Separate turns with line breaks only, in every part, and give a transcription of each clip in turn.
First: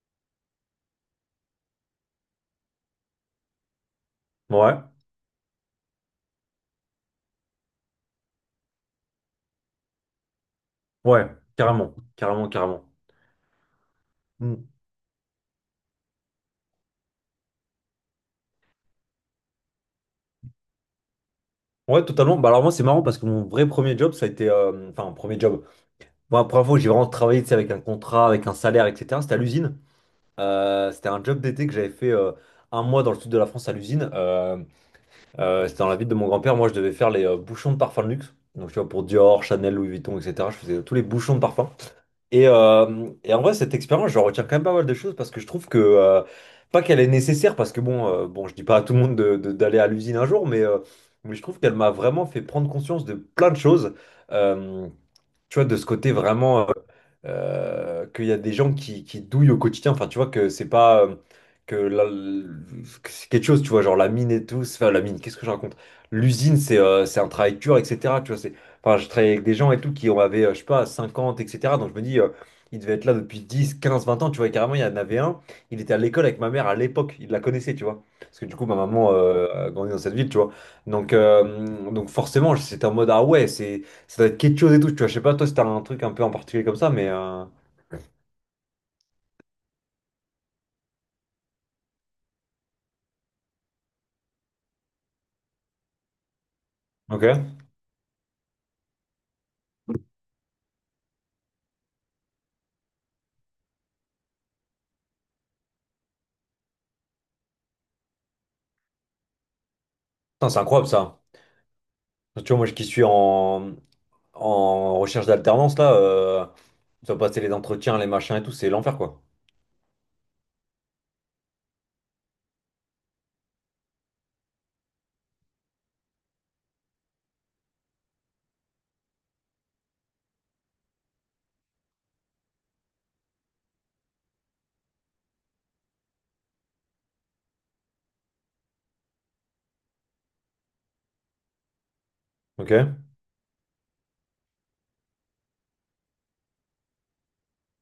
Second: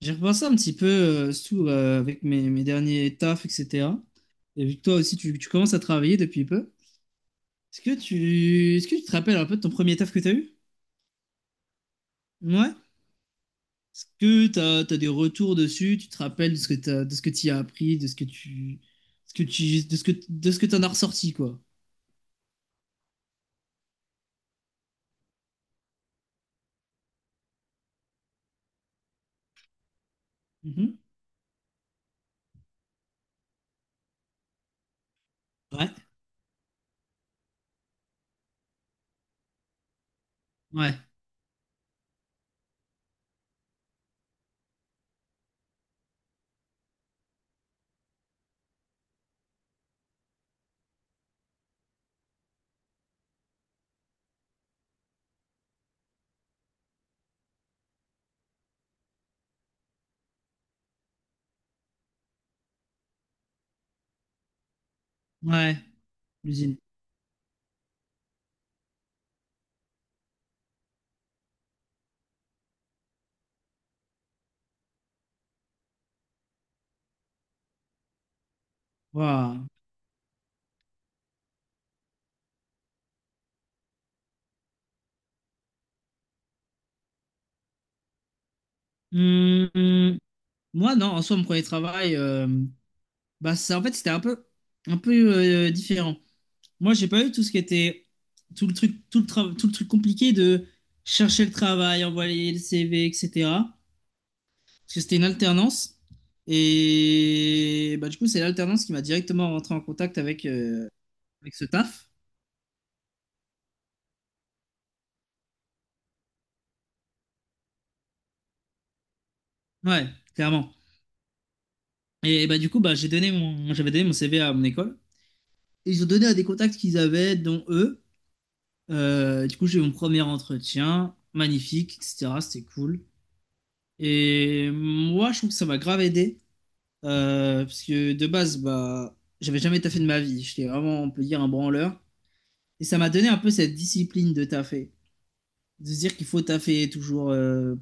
J'ai repensé un petit peu avec mes derniers tafs, etc. Et
Ouais,
vu que toi aussi, tu commences à travailler depuis peu, est-ce que est-ce que tu te rappelles un peu de ton premier taf que tu as eu?
ouais, carrément, carrément,
Ouais.
carrément.
Est-ce que
Mm.
tu as, des retours dessus? Tu te rappelles de ce que de ce que tu as appris, de ce que tu, de ce que tu en as ressorti, quoi.
Ouais, totalement. Bah alors moi c'est marrant parce que mon vrai premier job, ça a été, enfin premier job. Moi, la première fois où j'ai vraiment travaillé, tu sais, avec un contrat, avec un salaire, etc. C'était à l'usine.
Mhm.
C'était un job d'été que j'avais fait un mois dans le sud de la France à l'usine. C'était
Ouais.
dans la ville de mon grand-père. Moi, je devais faire les bouchons de parfum de luxe. Donc tu vois pour Dior, Chanel, Louis Vuitton, etc. Je faisais
Ouais.
tous les bouchons de parfum. Et en vrai, cette expérience, je retiens quand même pas mal de choses parce que je trouve que, pas qu'elle est nécessaire, parce que bon, je dis pas à tout le monde d'aller à l'usine un jour, mais je trouve qu'elle m'a vraiment fait prendre conscience de plein de choses. Euh, Tu vois, de ce côté vraiment qu'il y a des gens qui douillent au quotidien. Enfin, tu vois que c'est pas que, que c'est quelque chose, tu vois, genre la mine et tout. Enfin, la mine, qu'est-ce que je raconte?
Ouais.
L'usine,
L'usine.
c'est un travail dur, etc. Tu vois, c'est, enfin, je travaillais avec des gens et tout qui en avaient, je sais pas, 50, etc. Donc je me dis, il devait être là depuis 10, 15, 20 ans. Tu vois, et carrément, il y en avait un. Il était à l'école avec ma mère à l'époque. Il la connaissait, tu vois. Parce que du coup, ma maman
Waouh.
a grandi dans cette ville, tu vois. Donc forcément, c'était en mode, ah ouais, c'est. Ça doit être quelque chose et tout, tu vois. Je sais pas, toi, si t'as un truc un peu en particulier comme ça, mais.
Hum, hum. Moi, non, en soi, mon premier travail, bah, ça, en fait, c'était un peu différent. Moi, j'ai pas eu tout ce
Ok.
qui était tout le truc, tout le truc compliqué de chercher le travail, envoyer le CV, etc. Parce que c'était une alternance. Et bah, du coup, c'est l'alternance qui m'a directement rentré en contact avec,
Putain, c'est incroyable ça.
avec ce taf.
Tu vois, moi, qui suis en recherche d'alternance, là, tu dois passer les entretiens, les machins et tout, c'est l'enfer, quoi.
Ouais, clairement. Et bah, du coup, bah, j'avais donné mon CV à mon école. Et ils ont donné à des contacts qu'ils avaient, dont eux. Du coup, j'ai eu mon premier entretien, magnifique, etc. C'était cool. Et moi, je trouve que ça m'a grave aidé. Parce que de base, bah, j'avais jamais taffé de ma vie. J'étais vraiment, on peut dire, un branleur.
Ok.
Et ça m'a donné un peu cette discipline de taffer. De se dire qu'il faut taffer toujours.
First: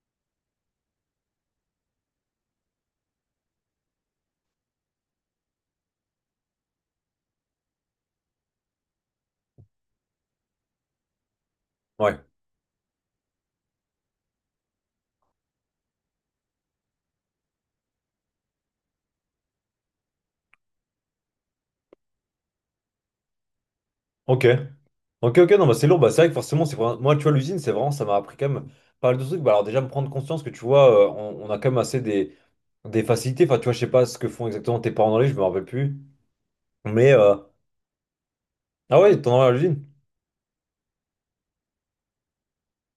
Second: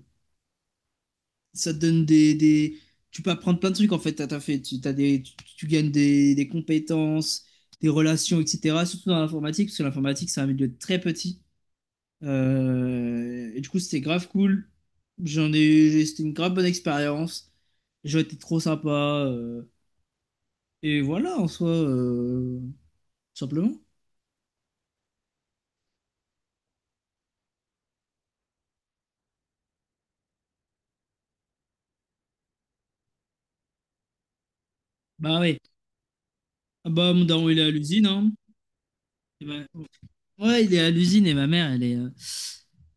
Ça te donne des- Tu peux apprendre plein de trucs en fait à taffer. Tu gagnes des compétences, des relations, etc. Surtout dans l'informatique, parce que l'informatique, c'est un milieu très petit.
Ouais.
Et du coup, c'était grave cool. C'était une grave bonne expérience. Les gens étaient trop sympas. Et voilà, en soi, simplement.
Ok. Ok, ok, non, bah c'est lourd. Bah, c'est vrai que forcément, c'est vraiment- moi, tu vois, l'usine, c'est vraiment, ça m'a appris quand même pas mal de trucs. Bah, alors, déjà, me prendre conscience que tu vois, on a quand même assez des facilités, enfin, tu vois, je sais pas ce que font exactement tes parents dans les, je
Bah
me
oui.
rappelle plus.
Ah
Mais,
bah, mon daron, il est à l'usine, hein.
ah ouais, ton
Et
envers à
bah,
l'usine.
ouais, il est à l'usine et ma mère, elle est, euh,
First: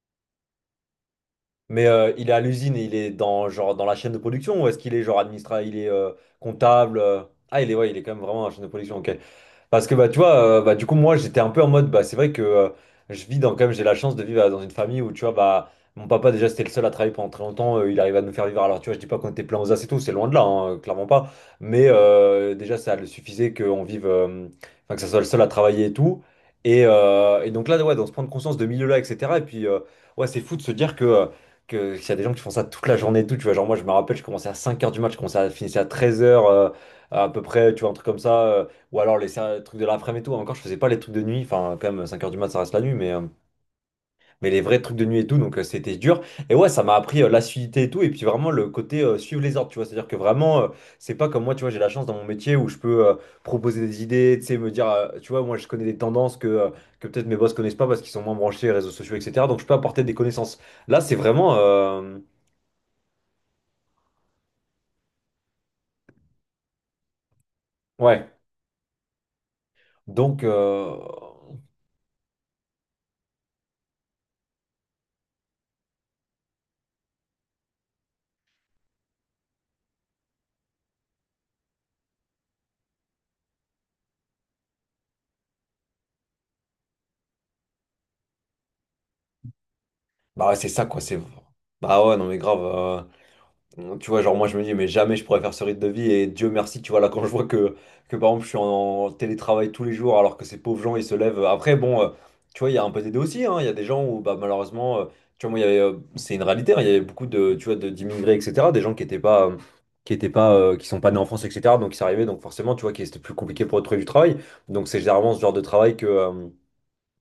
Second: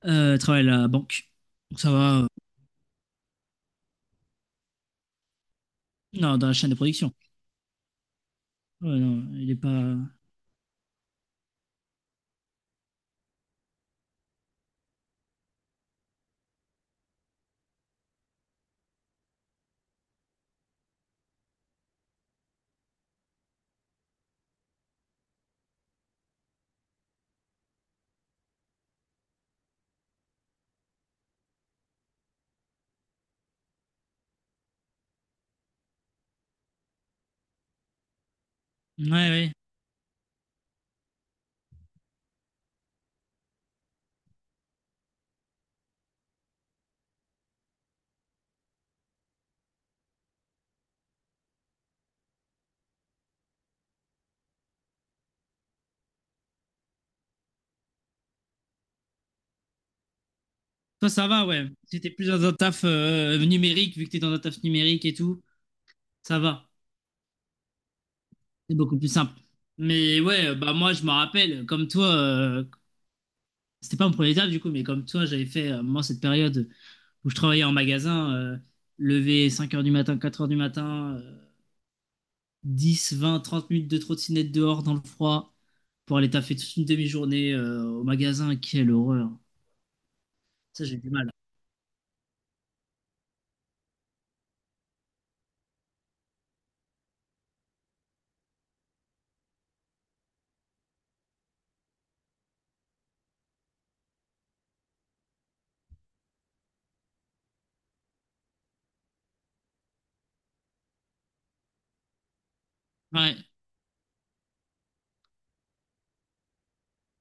euh, elle travaille à la banque. Donc
Mais
ça va.
il est à l'usine et il est dans, genre, dans la chaîne de production ou est-ce qu'il est genre administrateur, il est
Non, dans la chaîne de
comptable
production.
Ah, il est, ouais, il est quand même vraiment dans la chaîne de
Ouais,
production, ok.
non, il est pas.
Parce que bah tu vois, bah du coup moi j'étais un peu en mode bah c'est vrai que je vis dans quand même j'ai la chance de vivre dans une famille où tu vois bah mon papa déjà c'était le seul à travailler pendant très longtemps, il arrivait à nous faire vivre. Alors tu vois, je dis pas qu'on était plein aux as et tout, c'est loin de là, hein, clairement pas. Mais déjà ça le suffisait qu'on vive, enfin que ça soit le seul à travailler et tout. Et donc là ouais, donc se prendre conscience de milieu-là, etc. Et puis ouais c'est fou de se dire que qu'il y a des gens qui font ça toute la journée et tout, tu vois. Genre moi je me rappelle, je commençais à cinq heures du match, je commençais à finissais à treize heures à peu près, tu vois, un truc comme ça. Ou
Ouais,
alors les
ouais.
trucs de l'après-midi et tout. Encore, je faisais pas les trucs de nuit. Enfin, quand même, cinq heures du mat, ça reste la nuit, mais les vrais trucs de nuit et tout. Donc, c'était dur. Et ouais, ça m'a appris l'assiduité et tout. Et puis, vraiment, le côté suivre les ordres, tu vois. C'est-à-dire que vraiment, c'est pas comme moi, tu vois, j'ai la chance dans mon métier où je peux proposer des idées, tu sais, me dire, tu vois, moi, je connais des tendances que peut-être mes boss connaissent pas parce qu'ils sont moins branchés réseaux sociaux, etc. Donc, je peux apporter des connaissances. Là,
Toi,
c'est
ça va,
vraiment.
ouais. Si t'es plus dans un taf numérique, vu que t'es dans un taf numérique et tout, ça va.
Ouais.
C'est beaucoup plus simple. Mais
Donc,
ouais, bah moi, je me rappelle, comme toi, c'était pas mon premier taf du coup, mais comme toi, j'avais fait, moi, cette période où je travaillais en magasin, lever 5 heures du matin, 4 heures du matin. 10 20 30 minutes de trottinette dehors dans le froid pour aller taffer toute une demi-journée au magasin. Quelle horreur.
bah, ouais, c'est ça,
Ça, j'ai
quoi.
du
C'est.
mal.
Bah ouais, non, mais grave. Tu vois, genre moi je me dis, mais jamais je pourrais faire ce rythme de vie. Et Dieu merci, tu vois, là quand je vois que par exemple je suis en télétravail tous les jours alors que ces pauvres gens ils se lèvent. Après, bon, tu vois, il y a un peu des deux aussi. Hein. Il y a des gens où bah, malheureusement, tu vois, moi il y avait, c'est une réalité. Hein. Il y avait beaucoup de, tu vois, d'immigrés, etc. Des gens qui sont pas nés en France, etc. Donc ils arrivaient, donc forcément, tu vois, qui c'était plus
Ouais.
compliqué pour eux de trouver du travail. Donc c'est généralement ce genre de travail que. euh,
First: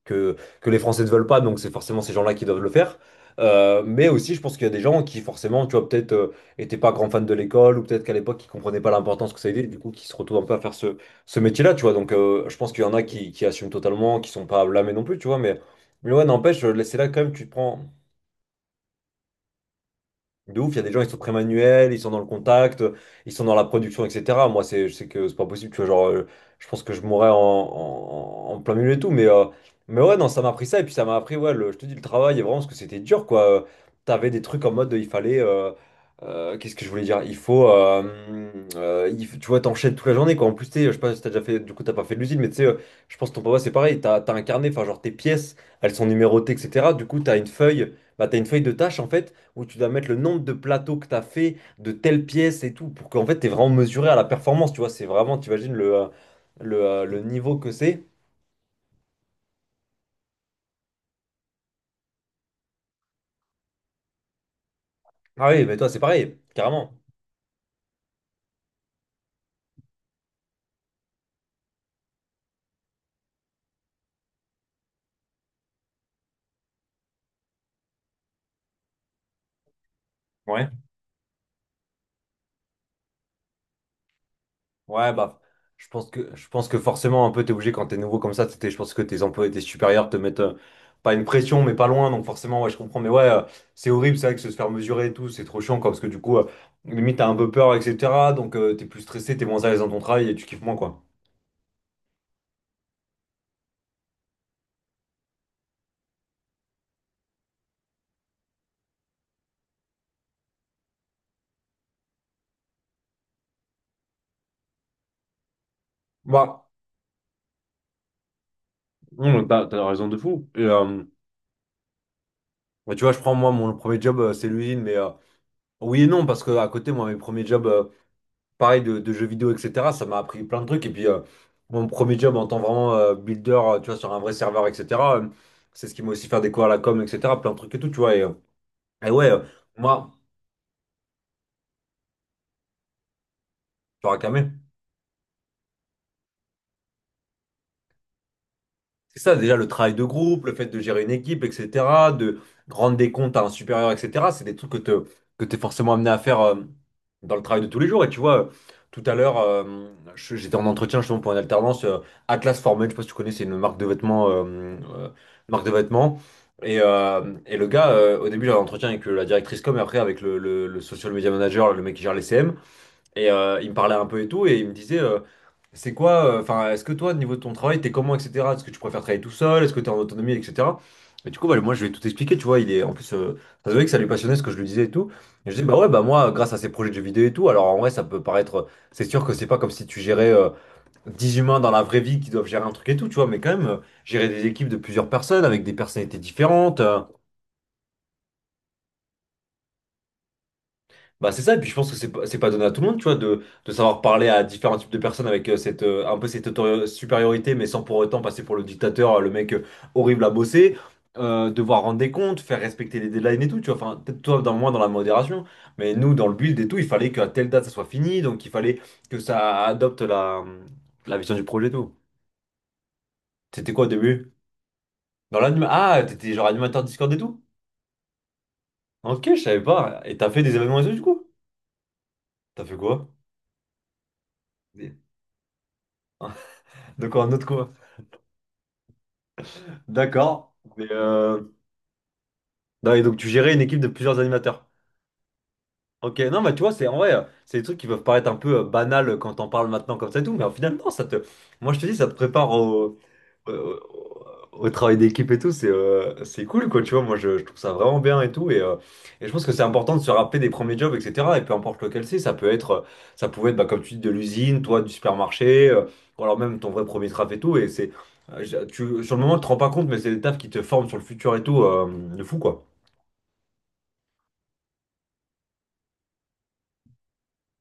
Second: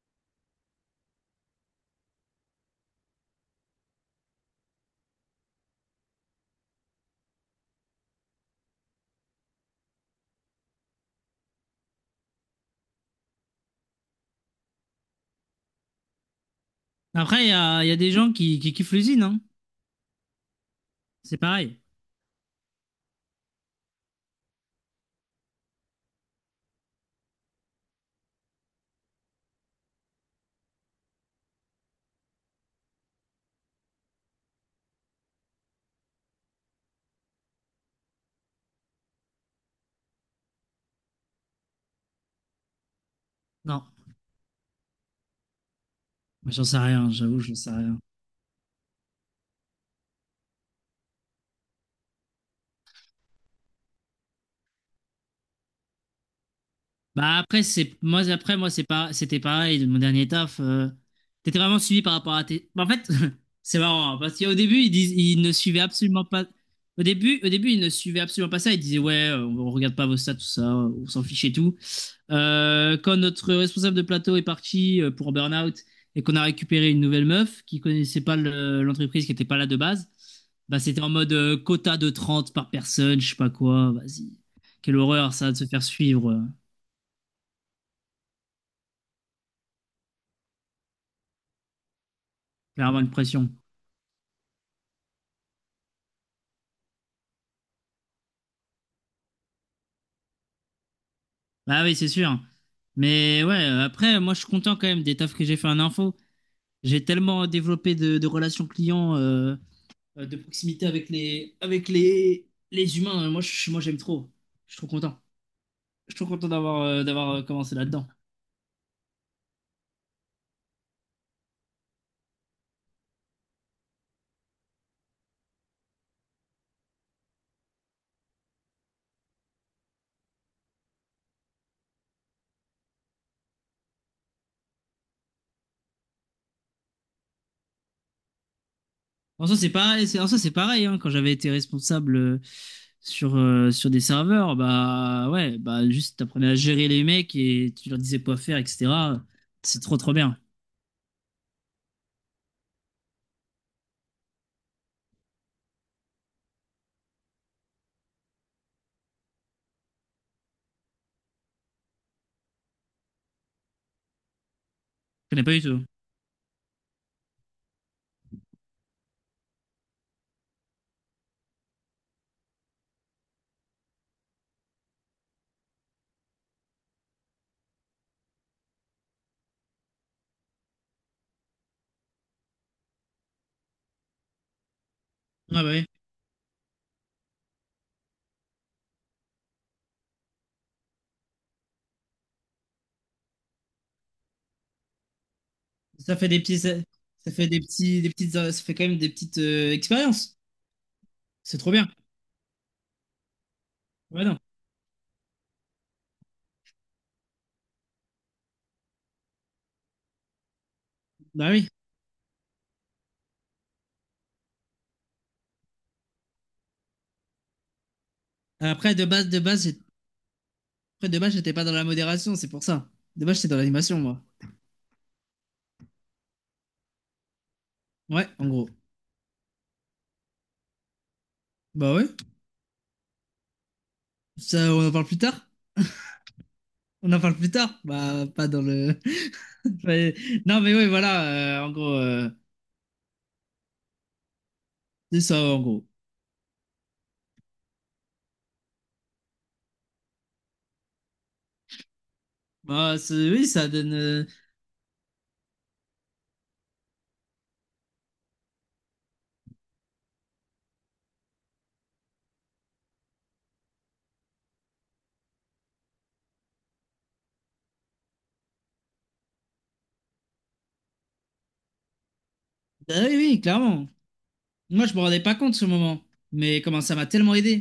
que, que les Français ne veulent pas, donc c'est forcément ces gens-là qui doivent le faire. Mais aussi, je pense qu'il y a des gens qui, forcément, tu vois, peut-être étaient pas grands fans de l'école, ou peut-être qu'à l'époque, ils comprenaient pas l'importance que ça avait, du coup, qui se retrouvent un peu à faire ce métier-là, tu vois. Donc, je pense qu'il y en a qui assument totalement, qui sont pas blâmés non plus, tu vois. Mais ouais, n'empêche, là, c'est là quand même,
Après,
tu te prends.
il y a des gens qui kiffent l'usine, hein.
De ouf, il y a des gens, ils sont très
C'est pareil.
manuels, ils sont dans le contact, ils sont dans la production, etc. Moi, c'est, je sais que c'est pas possible, tu vois, genre, je pense que je mourrais en plein milieu et tout, mais ouais, non, ça m'a appris ça, et puis ça m'a appris, ouais, je te dis, le travail, et vraiment, parce que c'était dur, quoi. T'avais des trucs en mode, il fallait, qu'est-ce que je voulais dire? Tu vois, t'enchaînes toute la journée, quoi. En plus, tu sais, je sais pas si t'as déjà fait, du coup, t'as pas fait de l'usine, mais tu sais, je pense que ton papa, c'est
Non,
pareil, t'as incarné enfin, genre, tes pièces, elles sont numérotées,
moi, j'en sais
etc. Du
rien,
coup,
j'avoue, j'en sais rien.
t'as une feuille de tâches, en fait où tu dois mettre le nombre de plateaux que tu as fait, de telles pièces et tout, pour qu'en fait, tu es vraiment mesuré à la performance, tu vois. C'est vraiment, tu imagines le
Bah
niveau
après
que
c'est
c'est.
moi après moi c'est pas c'était pareil de mon dernier taf, t'étais vraiment suivi par rapport à tes. Bah, en fait c'est marrant hein, parce qu'au début ils
Ah
ne
oui, mais
suivaient
toi, c'est
absolument
pareil,
pas
carrément.
au début ils ne suivaient absolument pas ça, ils disaient ouais, on regarde pas vos stats tout ça, on s'en fiche et tout. Quand notre responsable de plateau est parti pour burn-out et qu'on a récupéré une nouvelle meuf qui connaissait pas l'entreprise, qui était pas là de base,
Ouais.
bah c'était en mode quota de 30 par personne, je sais pas quoi, vas-y, quelle
Ouais,
horreur
bah,
ça de se faire
je pense que,
suivre.
je pense que forcément, un peu, t'es obligé quand t'es nouveau comme ça, je pense que tes employés, tes supérieurs te mettent, pas une pression, mais pas loin, donc forcément, ouais, je comprends.
Clairement
Mais
une
ouais,
pression.
c'est horrible, c'est vrai que se faire mesurer et tout, c'est trop chiant, quoi, parce que du coup, limite, t'as un peu peur, etc. Donc, t'es plus stressé, t'es moins à l'aise dans ton travail et tu kiffes moins, quoi.
Bah oui, c'est sûr. Mais ouais, après, moi, je suis content quand même des tafs que j'ai fait en info. J'ai tellement développé de relations clients, de proximité avec les humains. Moi, j'aime trop. Je suis trop content. Je suis trop content
Bah,
d'avoir commencé là-dedans.
non, t'as raison de fou. Et, bah, tu vois, je prends moi mon premier job, c'est l'usine, mais oui et non, parce que à côté, moi, mes premiers jobs, pareil, de jeux vidéo, etc., ça m'a appris plein de trucs. Et puis, mon premier job en tant vraiment builder, tu vois, sur un vrai serveur, etc., euh, c'est ce qui m'a aussi fait découvrir la com, etc., plein de trucs et tout, tu vois. Et ouais,
En soi, c'est pareil.
moi,
En soi, c'est pareil. Hein. Quand j'avais été responsable sur des
tu auras camé.
serveurs, bah ouais, bah juste t'apprenais à gérer les mecs et tu leur disais quoi faire,
C'est
etc.
ça, déjà le
C'est
travail
trop
de
trop bien.
groupe, le fait de gérer une équipe, etc., de rendre des comptes à un supérieur, etc., c'est des trucs que t'es forcément amené à faire dans le travail de tous les jours. Et tu vois, tout à l'heure, j'étais en entretien justement pour une alternance Atlas Formel, je sais pas si tu connais, c'est une marque de vêtements,
Je connais pas du
marque de
tout.
vêtements. Et le gars, au début, j'avais un entretien avec la directrice com et après avec le social media manager, le mec qui gère les CM. Et il me parlait un peu et tout, et il me disait, c'est quoi, enfin, est-ce que toi, au niveau de ton travail, t'es comment, etc. Est-ce que tu préfères travailler tout seul? Est-ce que t'es en autonomie, etc. Et du coup, bah, moi, je lui ai tout expliqué, tu vois, il est, en plus, ça se voyait que ça lui passionnait ce que je lui disais et tout. Et je dis,
Ah bah
bah
oui.
ouais, bah moi, grâce à ces projets de jeux vidéo et tout, alors en vrai, ça peut paraître, c'est sûr que c'est pas comme si tu gérais 10 humains dans la vraie vie qui doivent gérer un truc et tout, tu vois, mais quand même, gérer des équipes de plusieurs personnes avec des
Ça
personnalités
fait des petits, ça,
différentes.
ça fait des petits, des petites, ça fait quand même des petites expériences.
Bah c'est ça,
C'est
et puis
trop
je
bien.
pense que c'est pas donné à tout le monde, tu vois, de savoir
Ouais,
parler
non.
à différents types de personnes avec cette, un peu cette supériorité, mais sans pour autant passer pour le dictateur, le mec horrible à bosser,
Bah oui.
devoir rendre des comptes, faire respecter les deadlines et tout, tu vois, enfin, peut-être toi, dans, moins dans la modération, mais nous, dans le build et tout, il fallait qu'à telle date, ça soit fini, donc il fallait que
De
ça
base,
adopte la, la
de base,
vision du
j'étais pas
projet et
dans la
tout.
modération, c'est pour ça. De base, j'étais dans
C'était quoi au
l'animation, moi.
début? Dans l'anime... Ah, t'étais genre animateur Discord et tout?
Ouais, en gros.
Ok, je savais pas. Et t'as fait des événements et tout, du coup?
Bah ouais.
T'as fait quoi?
Ça, on en
Des-
parle plus tard. On
Donc
en
en
parle
autre
plus
quoi?
tard. Bah, pas dans le. Ouais.
D'accord.
Non, mais
Mais,
oui, voilà. En gros,
non, et donc tu gérais une équipe de plusieurs animateurs.
c'est ça, en gros.
Ok, non, mais tu vois, c'est en vrai, c'est des trucs qui peuvent paraître un peu banals quand on parle maintenant comme ça et tout, mais au final, non, ça te. Moi, je te dis, ça te prépare
Oui, ça
euh,
donne.
au travail d'équipe et tout, c'est cool, quoi, tu vois. Moi, je trouve ça vraiment bien et tout. Et je pense que c'est important de se rappeler des premiers jobs, etc. Et peu importe lequel c'est, ça peut être, ça pouvait être, bah, comme tu dis, de l'usine, toi, du supermarché, ou alors même ton vrai premier taf et tout. Et c'est, tu, sur le moment, tu te rends pas compte, mais c'est des tafs qui te forment sur le futur et tout, de fou, quoi.
Bah oui, oui, clairement. Moi, je me rendais pas compte ce moment. Mais comment ça m'a tellement aidé.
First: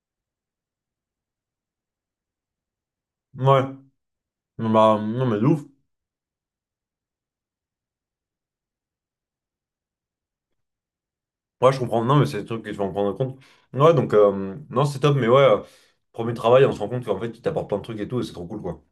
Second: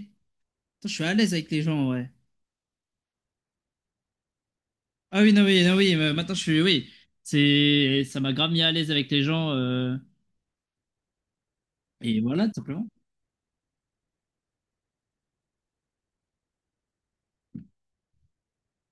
Putain, je suis à l'aise avec les gens, ouais.
Ouais, non, bah,
Ah
non,
oui,
mais
non,
de ouf.
oui, non, oui, maintenant je suis, oui, ça m'a grave mis à l'aise avec les gens,
Ouais, je comprends. Non,
et
mais c'est des
voilà, tout
trucs qu'il faut
simplement.
en prendre en compte. Ouais, donc, non, c'est top, mais ouais, premier travail, on se rend compte qu'en fait, tu t'apportes plein de trucs et tout, et c'est trop cool, quoi.